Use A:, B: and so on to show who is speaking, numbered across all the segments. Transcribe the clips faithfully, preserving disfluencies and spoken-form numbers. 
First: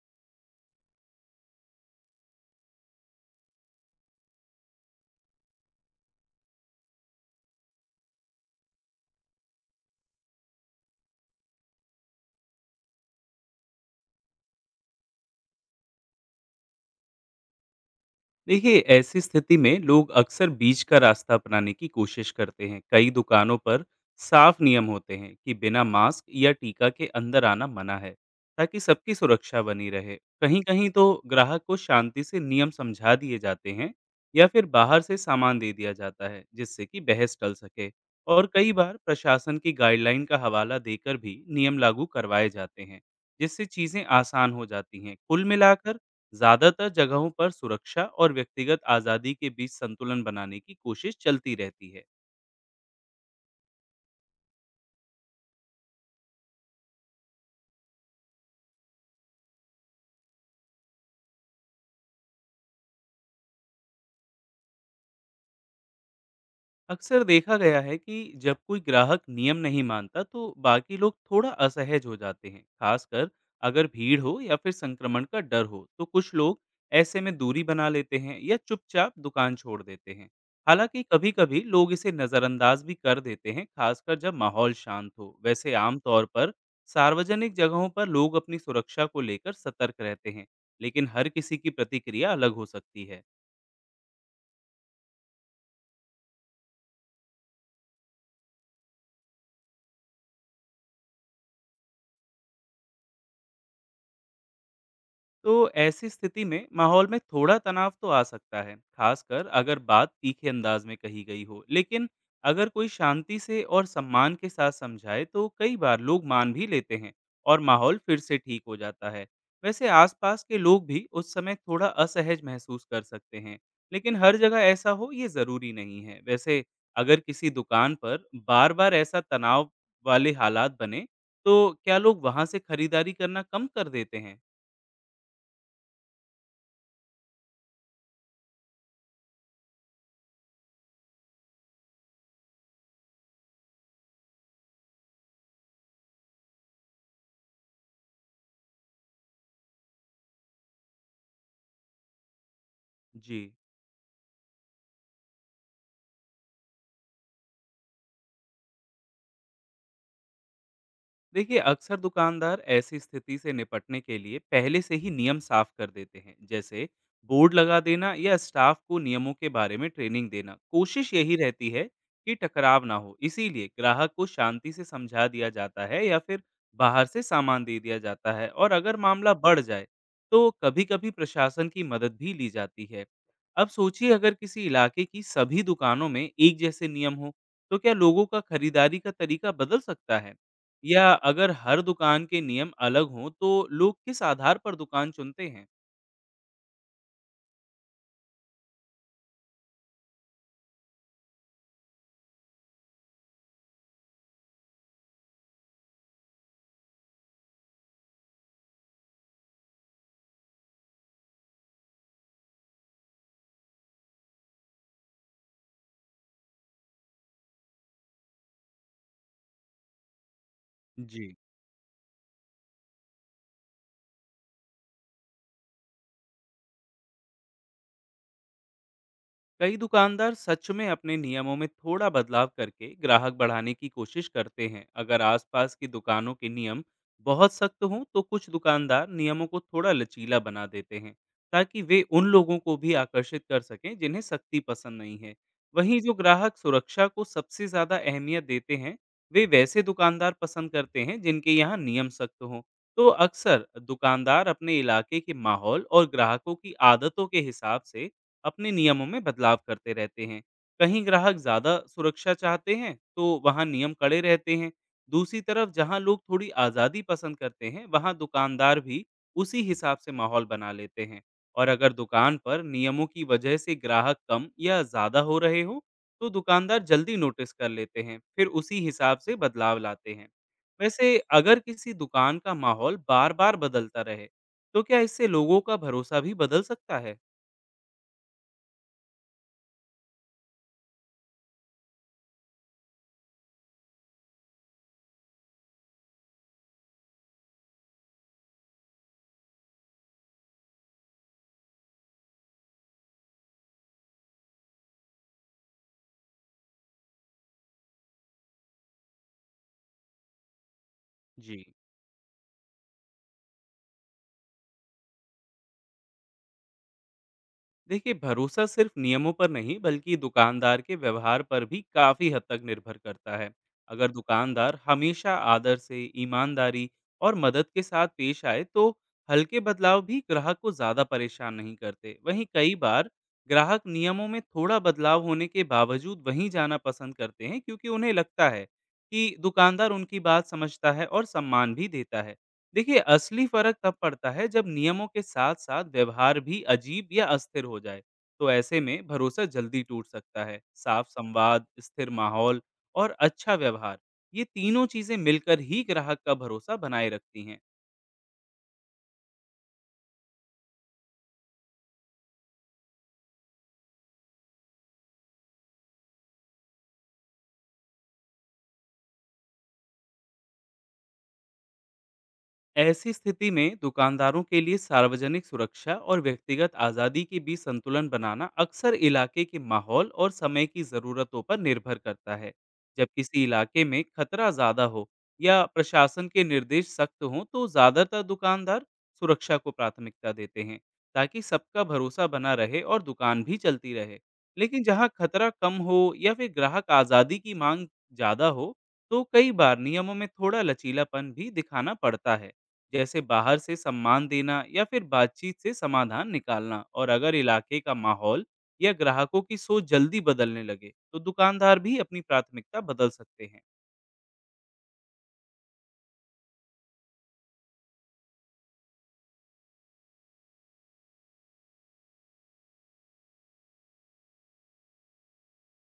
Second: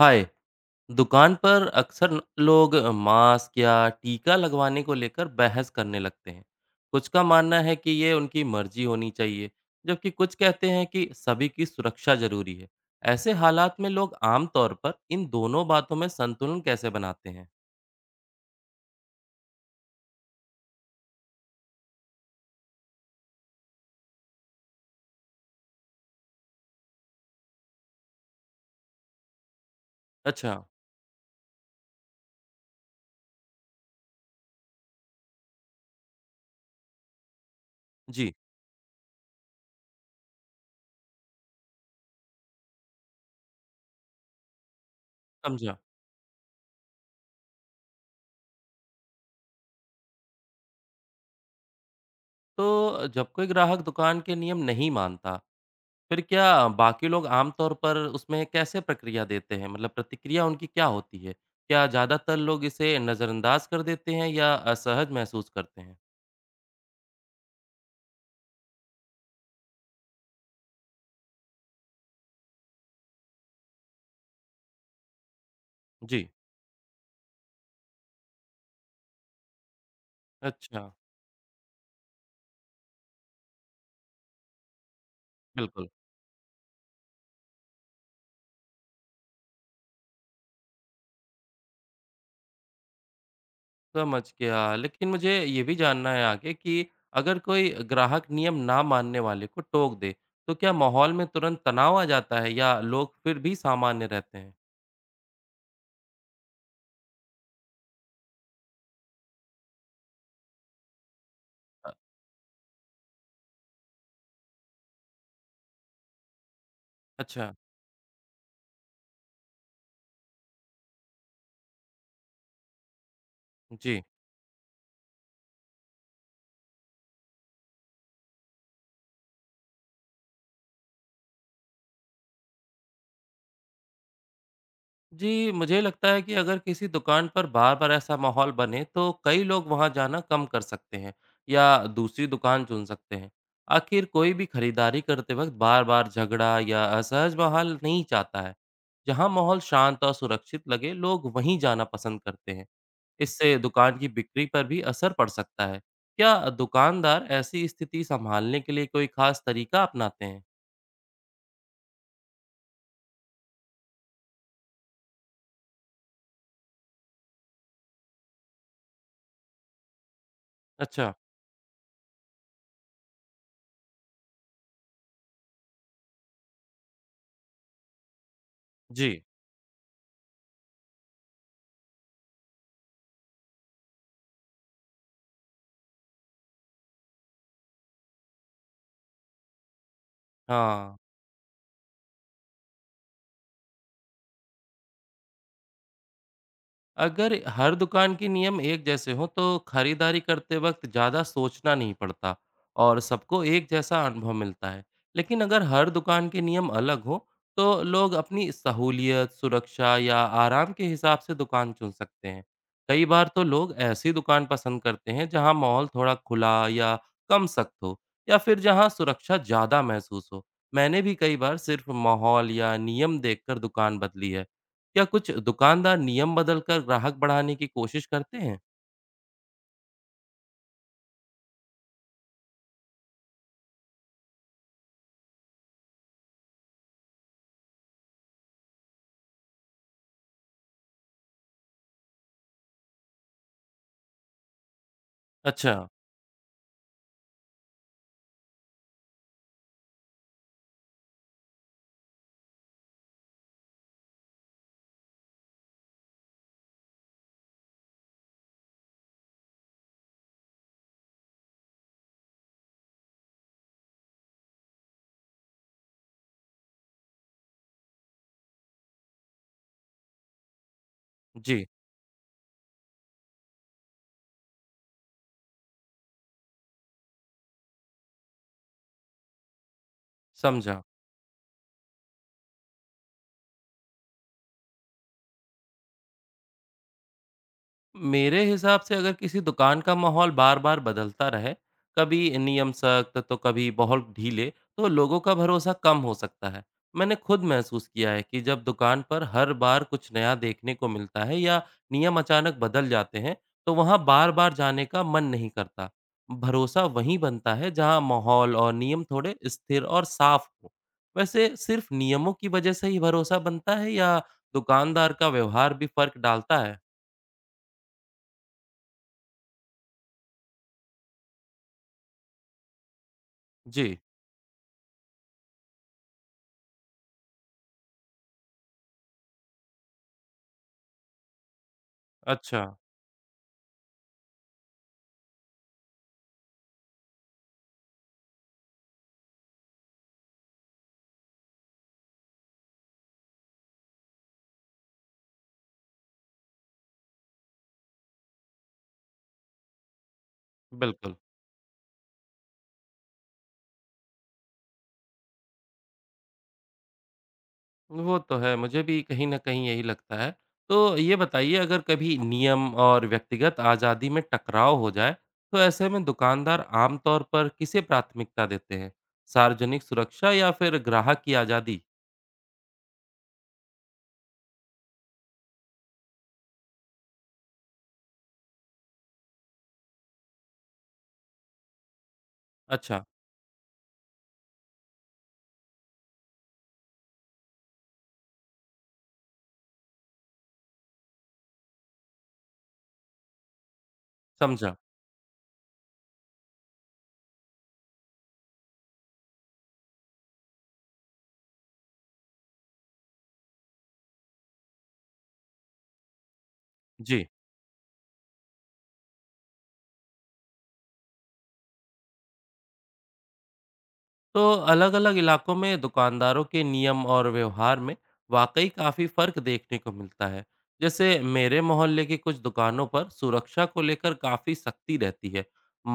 A: हाय। दुकान पर अक्सर न- लोग मास्क या टीका लगवाने को लेकर बहस करने लगते हैं। कुछ का मानना है कि ये उनकी मर्जी होनी चाहिए, जबकि कुछ कहते हैं कि सभी की सुरक्षा जरूरी है। ऐसे हालात में लोग आमतौर पर इन दोनों बातों में संतुलन कैसे बनाते हैं?
B: देखिए, ऐसी स्थिति में लोग अक्सर बीच का रास्ता अपनाने की कोशिश करते हैं। कई दुकानों पर साफ नियम होते हैं कि बिना मास्क या टीका के अंदर आना मना है, ताकि सबकी सुरक्षा बनी रहे।
A: अच्छा।
B: कहीं कहीं तो ग्राहक को शांति से नियम समझा दिए जाते हैं या फिर बाहर से सामान दे दिया जाता है, जिससे कि बहस टल सके।
A: जी।
B: और कई बार प्रशासन की गाइडलाइन का हवाला देकर भी नियम लागू करवाए जाते हैं, जिससे चीज़ें आसान हो जाती हैं। कुल
A: समझा।
B: मिलाकर ज्यादातर जगहों पर सुरक्षा और व्यक्तिगत आजादी के बीच संतुलन बनाने की कोशिश चलती रहती है।
A: तो जब कोई ग्राहक दुकान के नियम नहीं मानता, फिर क्या? बाकी लोग आम तौर पर उसमें कैसे प्रक्रिया देते हैं? मतलब प्रतिक्रिया उनकी क्या होती है? क्या ज़्यादातर लोग इसे नज़रअंदाज कर देते हैं या असहज महसूस करते हैं?
B: अक्सर देखा गया है कि जब कोई ग्राहक नियम नहीं मानता तो बाकी लोग थोड़ा असहज हो जाते हैं, खासकर अगर भीड़ हो या फिर संक्रमण का डर हो। तो
A: जी।
B: कुछ लोग ऐसे में दूरी बना लेते हैं या चुपचाप दुकान छोड़ देते हैं।
A: अच्छा।
B: हालांकि कभी-कभी लोग इसे नज़रअंदाज भी कर देते हैं, खासकर जब माहौल शांत हो। वैसे
A: बिल्कुल।
B: आमतौर पर सार्वजनिक जगहों पर लोग अपनी सुरक्षा को लेकर सतर्क रहते हैं, लेकिन हर किसी की प्रतिक्रिया अलग हो सकती है।
A: समझ गया। लेकिन मुझे ये भी जानना है आगे कि अगर कोई ग्राहक नियम ना मानने वाले को टोक दे, तो क्या माहौल में तुरंत तनाव आ जाता है या लोग फिर भी सामान्य रहते हैं?
B: तो ऐसी स्थिति में माहौल में थोड़ा तनाव तो आ सकता है, खासकर अगर बात तीखे अंदाज में कही गई हो।
A: अ,
B: लेकिन अगर कोई शांति से और सम्मान के साथ समझाए तो कई बार लोग मान भी लेते हैं
A: अच्छा।
B: और माहौल फिर से ठीक हो जाता है। वैसे आसपास के लोग भी उस समय थोड़ा असहज महसूस कर सकते हैं,
A: जी।
B: लेकिन हर जगह ऐसा हो ये ज़रूरी नहीं है। वैसे अगर किसी दुकान पर बार-बार ऐसा तनाव वाले हालात बने, तो क्या लोग वहाँ से खरीदारी करना कम कर देते हैं?
A: जी, मुझे लगता है कि अगर किसी दुकान पर बार-बार ऐसा माहौल बने तो कई लोग वहाँ जाना कम कर सकते हैं या दूसरी दुकान चुन सकते हैं। आखिर कोई भी खरीदारी करते वक्त बार-बार झगड़ा या असहज माहौल नहीं चाहता है। जहाँ माहौल शांत और सुरक्षित लगे, लोग वहीं जाना पसंद करते हैं।
B: जी।
A: इससे दुकान की बिक्री पर भी असर पड़ सकता है। क्या दुकानदार ऐसी स्थिति संभालने के लिए कोई खास तरीका अपनाते हैं?
B: देखिए, अक्सर दुकानदार ऐसी स्थिति से निपटने के लिए पहले से ही नियम साफ कर देते हैं, जैसे बोर्ड लगा देना या स्टाफ को नियमों के बारे में ट्रेनिंग देना। कोशिश
A: अच्छा।
B: यही रहती है कि टकराव ना हो, इसीलिए ग्राहक को शांति से समझा दिया जाता है या फिर बाहर से सामान दे दिया जाता है। और अगर
A: जी।
B: मामला बढ़ जाए तो कभी-कभी प्रशासन की मदद भी ली जाती है। अब सोचिए, अगर किसी इलाके की सभी दुकानों में एक जैसे नियम हो तो क्या लोगों का खरीदारी का तरीका बदल सकता है,
A: हाँ।
B: या अगर हर दुकान के नियम अलग हों तो लोग किस आधार पर दुकान चुनते हैं?
A: अगर हर दुकान के नियम एक जैसे हों तो खरीदारी करते वक्त ज़्यादा सोचना नहीं पड़ता और सबको एक जैसा अनुभव मिलता है। लेकिन अगर हर दुकान के नियम अलग हों तो लोग अपनी सहूलियत, सुरक्षा या आराम के हिसाब से दुकान चुन सकते हैं। कई बार तो लोग ऐसी दुकान पसंद करते हैं जहां माहौल थोड़ा खुला या कम सख्त हो, या फिर जहां सुरक्षा ज़्यादा महसूस हो। मैंने भी
B: जी।
A: कई बार सिर्फ माहौल या नियम देखकर दुकान बदली है। क्या कुछ दुकानदार नियम बदलकर ग्राहक बढ़ाने की कोशिश करते हैं?
B: कई दुकानदार सच में अपने नियमों में थोड़ा बदलाव करके ग्राहक बढ़ाने की कोशिश करते हैं। अगर आसपास की दुकानों के नियम बहुत सख्त हों तो कुछ दुकानदार नियमों को थोड़ा लचीला बना देते हैं, ताकि वे उन लोगों को भी आकर्षित कर सकें जिन्हें सख्ती पसंद नहीं है।
A: अच्छा।
B: वहीं जो ग्राहक सुरक्षा को सबसे ज़्यादा अहमियत देते हैं वे वैसे दुकानदार पसंद करते हैं जिनके यहाँ नियम सख्त हों। तो अक्सर दुकानदार अपने इलाके के माहौल और ग्राहकों की आदतों के हिसाब से अपने नियमों में बदलाव करते रहते हैं। कहीं ग्राहक ज़्यादा सुरक्षा चाहते हैं तो वहाँ नियम कड़े रहते हैं। दूसरी तरफ जहाँ लोग थोड़ी आज़ादी पसंद करते हैं, वहाँ दुकानदार भी उसी हिसाब से माहौल बना लेते हैं।
A: जी।
B: और अगर दुकान पर नियमों की वजह से ग्राहक कम या ज़्यादा हो रहे हो तो दुकानदार जल्दी नोटिस कर लेते हैं, फिर उसी हिसाब से बदलाव लाते हैं।
A: समझा।
B: वैसे अगर किसी दुकान का माहौल बार बार बदलता रहे तो क्या इससे लोगों का भरोसा भी बदल सकता है?
A: मेरे हिसाब से अगर किसी दुकान का माहौल बार-बार बदलता रहे, कभी नियम सख्त तो कभी बहुत ढीले, तो लोगों का भरोसा कम हो सकता है। मैंने खुद महसूस किया है कि जब दुकान पर हर बार कुछ नया देखने को मिलता है या नियम अचानक बदल जाते हैं, तो वहाँ बार-बार जाने का मन नहीं करता। भरोसा वहीं बनता है जहाँ माहौल और नियम थोड़े स्थिर और साफ हो। वैसे
B: जी।
A: सिर्फ नियमों की वजह से ही भरोसा बनता है या दुकानदार का व्यवहार भी फर्क डालता है?
B: देखिए, भरोसा सिर्फ नियमों पर नहीं बल्कि दुकानदार के व्यवहार पर भी काफी हद तक निर्भर करता है।
A: जी।
B: अगर दुकानदार हमेशा आदर से, ईमानदारी और मदद के साथ पेश आए तो हल्के बदलाव भी ग्राहक को ज्यादा परेशान नहीं करते। वहीं
A: अच्छा।
B: कई बार ग्राहक नियमों में थोड़ा बदलाव होने के बावजूद वहीं जाना पसंद करते हैं, क्योंकि उन्हें लगता है कि दुकानदार उनकी बात समझता है और सम्मान भी देता है। देखिए, असली फर्क तब पड़ता है जब नियमों के साथ साथ व्यवहार भी अजीब या अस्थिर हो जाए, तो ऐसे में भरोसा जल्दी टूट सकता है। साफ
A: बिल्कुल।
B: संवाद, स्थिर माहौल और अच्छा व्यवहार, ये तीनों चीजें मिलकर ही ग्राहक का भरोसा बनाए रखती हैं।
A: वो तो है, मुझे भी कहीं न कहीं यही लगता है। तो ये बताइए, अगर कभी नियम और व्यक्तिगत आज़ादी में टकराव हो जाए, तो ऐसे में दुकानदार आम तौर पर किसे प्राथमिकता देते हैं? सार्वजनिक सुरक्षा या फिर ग्राहक की आज़ादी?
B: ऐसी स्थिति में दुकानदारों के लिए सार्वजनिक सुरक्षा और व्यक्तिगत आज़ादी के बीच संतुलन बनाना अक्सर इलाके के माहौल और समय की ज़रूरतों पर निर्भर करता है।
A: अच्छा।
B: जब किसी इलाके में खतरा ज़्यादा हो या प्रशासन के निर्देश सख्त हों तो ज़्यादातर दुकानदार सुरक्षा को प्राथमिकता देते हैं, ताकि सबका भरोसा बना रहे और दुकान भी चलती रहे।
A: समझा।
B: लेकिन जहां खतरा कम हो या फिर ग्राहक आज़ादी की मांग ज़्यादा हो तो कई बार नियमों में थोड़ा लचीलापन भी दिखाना पड़ता है, जैसे बाहर से सम्मान देना या फिर बातचीत से समाधान निकालना। और
A: जी।
B: अगर इलाके का माहौल या ग्राहकों की सोच जल्दी बदलने लगे तो दुकानदार भी अपनी प्राथमिकता बदल सकते हैं।
A: तो अलग-अलग इलाकों में दुकानदारों के नियम और व्यवहार में वाकई काफ़ी फ़र्क देखने को मिलता है। जैसे मेरे मोहल्ले की कुछ दुकानों पर सुरक्षा को लेकर काफ़ी सख्ती रहती है।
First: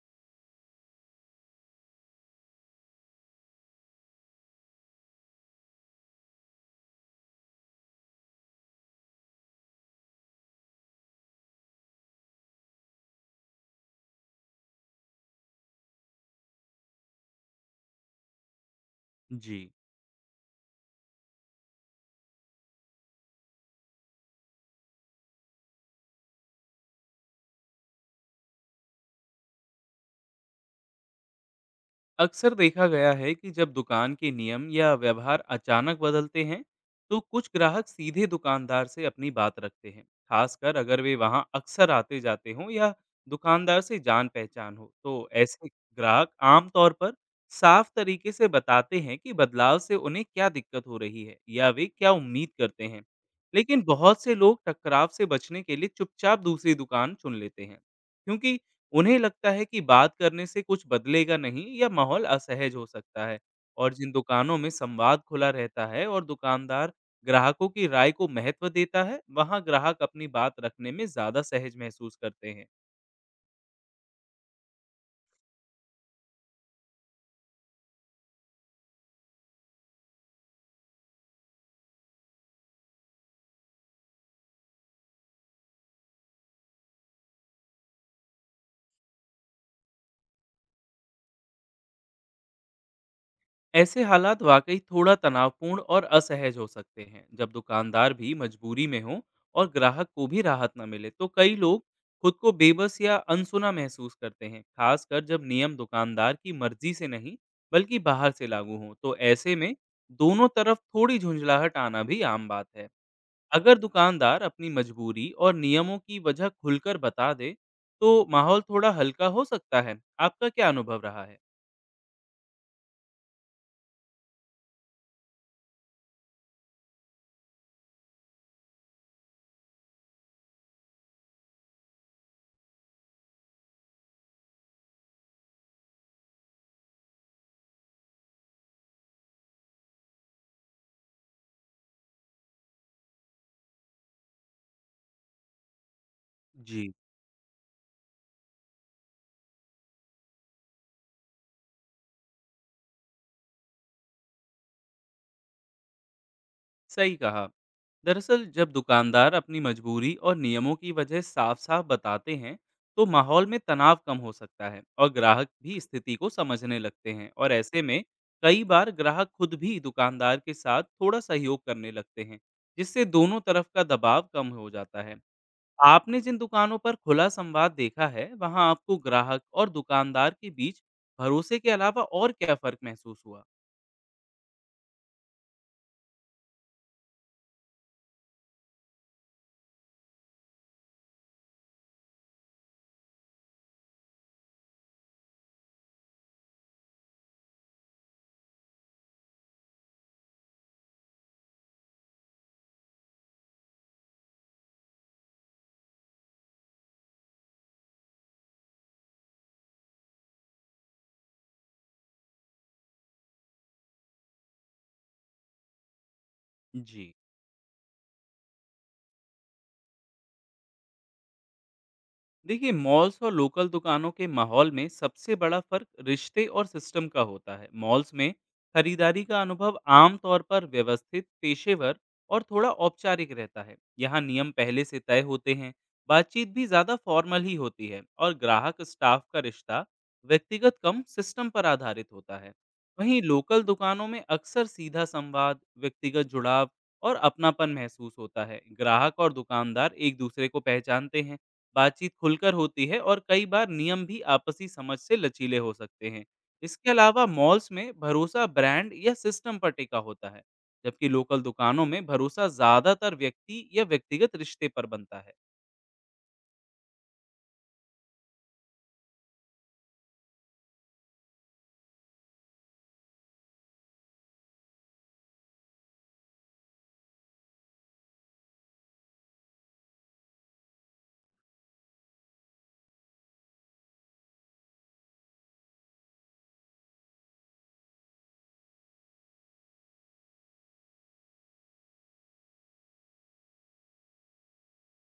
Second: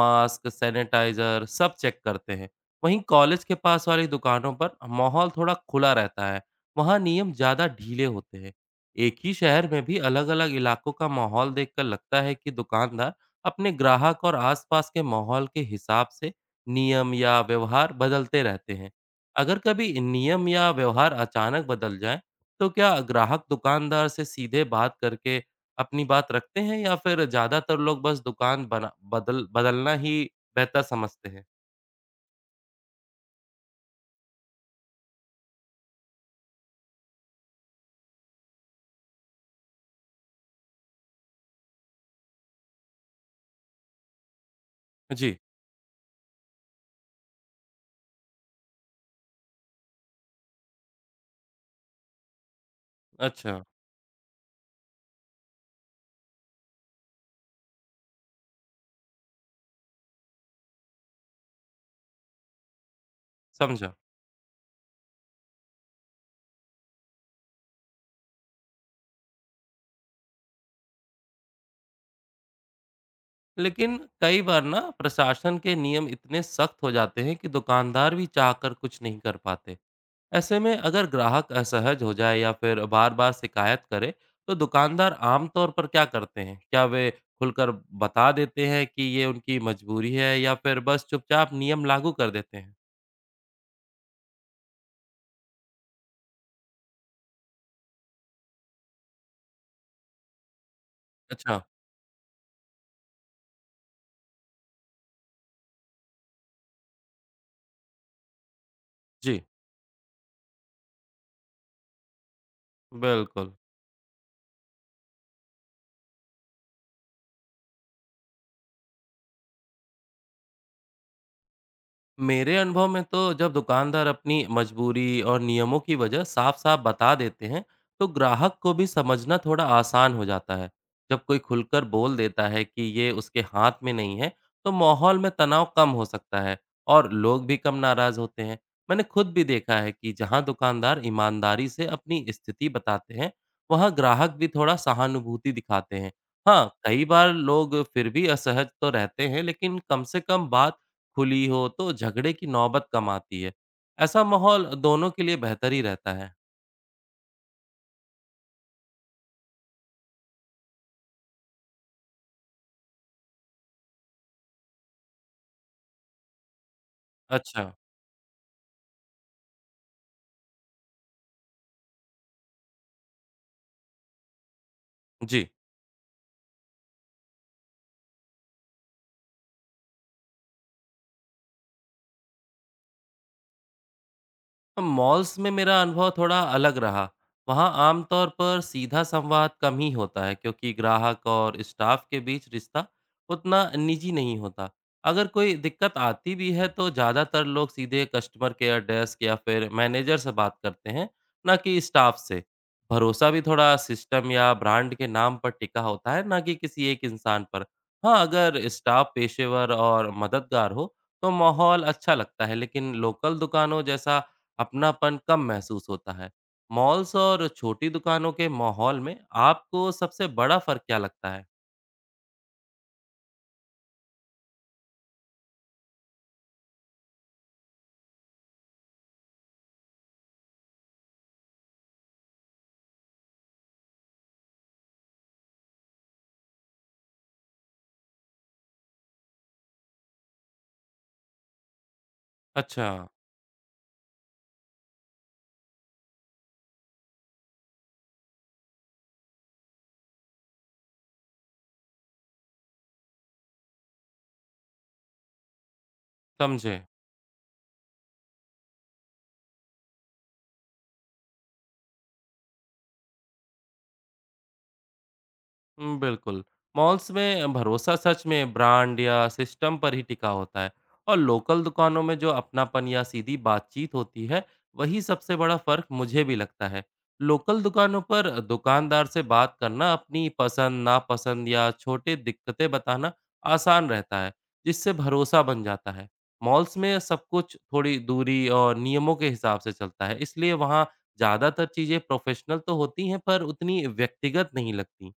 A: मास्क, सैनिटाइज़र सब चेक करते हैं। वहीं कॉलेज के पास वाली दुकानों पर माहौल थोड़ा खुला रहता है। वहाँ नियम ज़्यादा ढीले होते हैं। एक ही शहर में भी अलग-अलग इलाकों का माहौल देखकर लगता है कि दुकानदार अपने ग्राहक और आसपास के माहौल के हिसाब से नियम या व्यवहार बदलते रहते हैं।
B: जी।
A: अगर कभी नियम या व्यवहार अचानक बदल जाए तो क्या ग्राहक दुकानदार से सीधे बात करके अपनी बात रखते हैं या फिर ज्यादातर लोग बस दुकान बना बदल बदलना ही बेहतर समझते हैं?
B: अक्सर देखा गया है कि जब दुकान के नियम या व्यवहार अचानक बदलते हैं तो कुछ ग्राहक सीधे दुकानदार से अपनी बात रखते हैं, खासकर अगर वे वहां अक्सर आते जाते हों या दुकानदार से जान पहचान हो। तो
A: जी।
B: ऐसे ग्राहक आमतौर पर साफ तरीके से बताते हैं कि बदलाव से उन्हें क्या दिक्कत हो रही है या वे क्या उम्मीद करते हैं।
A: अच्छा।
B: लेकिन बहुत से लोग टकराव से बचने के लिए चुपचाप दूसरी दुकान चुन लेते हैं, क्योंकि उन्हें लगता है कि बात करने से कुछ बदलेगा नहीं या माहौल असहज हो सकता है।
A: समझा।
B: और जिन दुकानों में संवाद खुला रहता है और दुकानदार ग्राहकों की राय को महत्व देता है, वहां ग्राहक अपनी बात रखने में ज्यादा सहज महसूस करते हैं।
A: लेकिन कई बार ना, प्रशासन के नियम इतने सख्त हो जाते हैं कि दुकानदार भी चाहकर कुछ नहीं कर पाते। ऐसे में अगर ग्राहक असहज हो जाए या फिर बार बार शिकायत करे, तो दुकानदार आमतौर पर क्या करते हैं? क्या वे खुलकर बता देते हैं कि ये उनकी मजबूरी है या फिर बस चुपचाप नियम लागू कर देते हैं?
B: ऐसे हालात वाकई थोड़ा तनावपूर्ण और असहज हो सकते हैं। जब दुकानदार भी मजबूरी में हो और ग्राहक को भी राहत न मिले तो कई
A: अच्छा।
B: लोग खुद को बेबस या अनसुना महसूस करते हैं, खासकर जब नियम दुकानदार की मर्जी से नहीं बल्कि बाहर से लागू हों। तो
A: जी।
B: ऐसे में दोनों तरफ थोड़ी झुंझलाहट आना भी आम बात है।
A: बिल्कुल।
B: अगर दुकानदार अपनी मजबूरी और नियमों की वजह खुलकर बता दे तो माहौल थोड़ा हल्का हो सकता है। आपका क्या अनुभव रहा है?
A: मेरे अनुभव में तो जब दुकानदार अपनी मजबूरी और नियमों की वजह साफ-साफ बता देते हैं, तो ग्राहक को भी समझना थोड़ा आसान हो जाता है। जब कोई खुलकर बोल देता है कि ये उसके हाथ में नहीं है, तो माहौल में तनाव कम हो सकता है और लोग भी कम नाराज होते हैं। मैंने खुद भी देखा है कि जहां दुकानदार ईमानदारी से अपनी स्थिति बताते हैं, वहां ग्राहक भी थोड़ा सहानुभूति दिखाते हैं। हाँ,
B: जी,
A: कई बार लोग फिर भी असहज तो रहते हैं, लेकिन कम से कम बात खुली हो तो झगड़े की नौबत कम आती है। ऐसा माहौल दोनों के लिए बेहतर ही रहता है।
B: सही कहा। दरअसल जब दुकानदार अपनी मजबूरी और नियमों की वजह साफ साफ बताते हैं तो माहौल में तनाव कम हो सकता है और ग्राहक भी स्थिति को समझने लगते हैं। और
A: अच्छा।
B: ऐसे में कई बार ग्राहक खुद भी दुकानदार के साथ थोड़ा सहयोग करने लगते हैं, जिससे दोनों तरफ का दबाव कम हो जाता है।
A: जी।
B: आपने जिन दुकानों पर खुला संवाद देखा है, वहां आपको ग्राहक और दुकानदार के बीच भरोसे के अलावा और क्या फर्क महसूस हुआ?
A: तो मॉल्स में मेरा अनुभव थोड़ा अलग रहा। वहाँ आमतौर पर सीधा संवाद कम ही होता है क्योंकि ग्राहक और स्टाफ के बीच रिश्ता उतना निजी नहीं होता। अगर कोई दिक्कत आती भी है तो ज़्यादातर लोग सीधे कस्टमर केयर डेस्क या फिर मैनेजर से बात करते हैं, ना कि स्टाफ से। भरोसा भी थोड़ा सिस्टम या ब्रांड के नाम पर टिका होता है, ना कि किसी एक इंसान पर। हाँ, अगर स्टाफ पेशेवर और मददगार हो, तो माहौल अच्छा लगता है, लेकिन लोकल दुकानों जैसा अपनापन कम महसूस होता है।
B: जी,
A: मॉल्स और छोटी दुकानों के माहौल में आपको सबसे बड़ा फ़र्क क्या लगता है?
B: देखिए, मॉल्स और लोकल दुकानों के माहौल में सबसे बड़ा फर्क रिश्ते और सिस्टम का होता है। मॉल्स में खरीदारी का अनुभव आमतौर पर व्यवस्थित, पेशेवर और थोड़ा औपचारिक रहता है। यहाँ नियम पहले से तय होते हैं, बातचीत भी ज़्यादा फॉर्मल ही होती है और ग्राहक स्टाफ का रिश्ता व्यक्तिगत कम, सिस्टम पर आधारित होता है।
A: अच्छा।
B: वहीं लोकल दुकानों में अक्सर सीधा संवाद, व्यक्तिगत जुड़ाव और अपनापन महसूस होता है। ग्राहक और दुकानदार एक दूसरे को पहचानते हैं, बातचीत खुलकर होती है और कई बार नियम भी आपसी समझ से लचीले हो सकते हैं।
A: समझे।
B: इसके अलावा मॉल्स में भरोसा ब्रांड या सिस्टम पर टिका होता है, जबकि लोकल दुकानों में भरोसा ज़्यादातर व्यक्ति या व्यक्तिगत रिश्ते पर बनता है।
A: हुँ, बिल्कुल। मॉल्स में भरोसा सच में ब्रांड या सिस्टम पर ही टिका होता है और लोकल दुकानों में जो अपनापन या सीधी बातचीत होती है, वही सबसे बड़ा फ़र्क मुझे भी लगता है। लोकल दुकानों पर दुकानदार से बात करना, अपनी पसंद, नापसंद या छोटी दिक्कतें बताना आसान रहता है, जिससे भरोसा बन जाता है। मॉल्स में सब कुछ थोड़ी दूरी और नियमों के हिसाब से चलता है, इसलिए वहाँ ज़्यादातर चीज़ें प्रोफ़ेशनल तो होती हैं, पर उतनी व्यक्तिगत नहीं लगतीं।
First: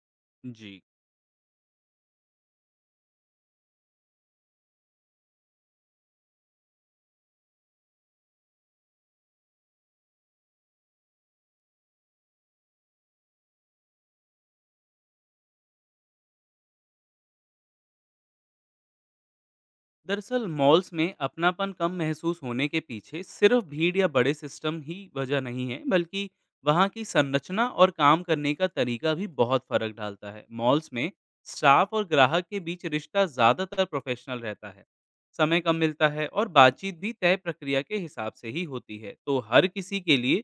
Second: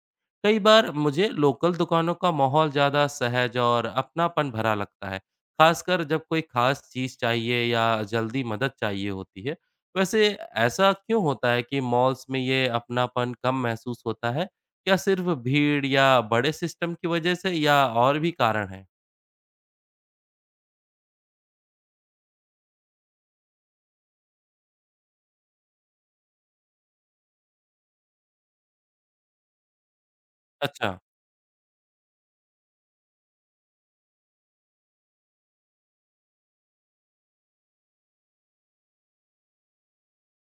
A: कई
B: जी,
A: बार मुझे लोकल दुकानों का माहौल ज़्यादा सहज और अपनापन भरा लगता है, खासकर जब कोई खास चीज़ चाहिए या जल्दी मदद चाहिए होती है। वैसे, ऐसा क्यों होता है कि मॉल्स में ये अपनापन कम महसूस होता है? क्या सिर्फ भीड़ या बड़े सिस्टम की वजह से या और भी कारण हैं?
B: दरअसल मॉल्स में अपनापन कम महसूस होने के पीछे सिर्फ भीड़ या बड़े सिस्टम ही वजह नहीं है, बल्कि वहाँ की संरचना और काम करने का तरीका भी बहुत फर्क डालता है। मॉल्स
A: अच्छा।
B: में स्टाफ और ग्राहक के बीच रिश्ता ज़्यादातर प्रोफेशनल रहता है, समय कम मिलता है और बातचीत भी तय प्रक्रिया के हिसाब से ही होती है। तो हर किसी के लिए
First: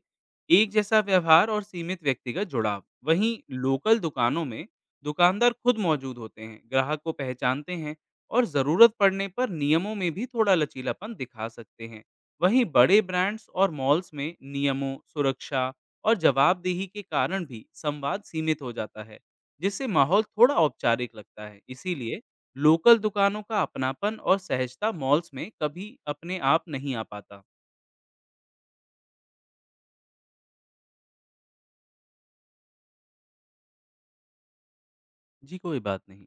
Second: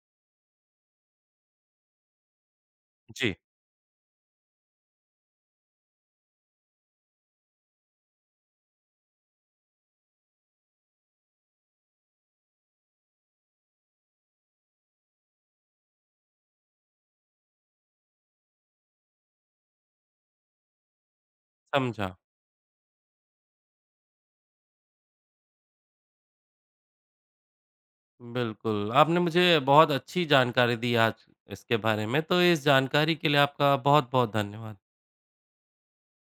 B: एक जैसा व्यवहार और सीमित व्यक्तिगत जुड़ाव।
A: जी।
B: वहीं लोकल दुकानों में दुकानदार खुद मौजूद होते हैं, ग्राहक को पहचानते हैं और ज़रूरत पड़ने पर नियमों में भी थोड़ा लचीलापन दिखा सकते हैं। वहीं बड़े ब्रांड्स और मॉल्स में नियमों, सुरक्षा और जवाबदेही के कारण भी संवाद सीमित हो जाता है, जिससे माहौल थोड़ा औपचारिक लगता है।
A: समझा।
B: इसीलिए लोकल दुकानों का अपनापन और सहजता मॉल्स में कभी अपने आप नहीं आ पाता।
A: बिल्कुल, आपने मुझे बहुत अच्छी जानकारी दी आज इसके बारे में, तो इस जानकारी के लिए आपका बहुत-बहुत धन्यवाद।
B: जी, कोई बात नहीं।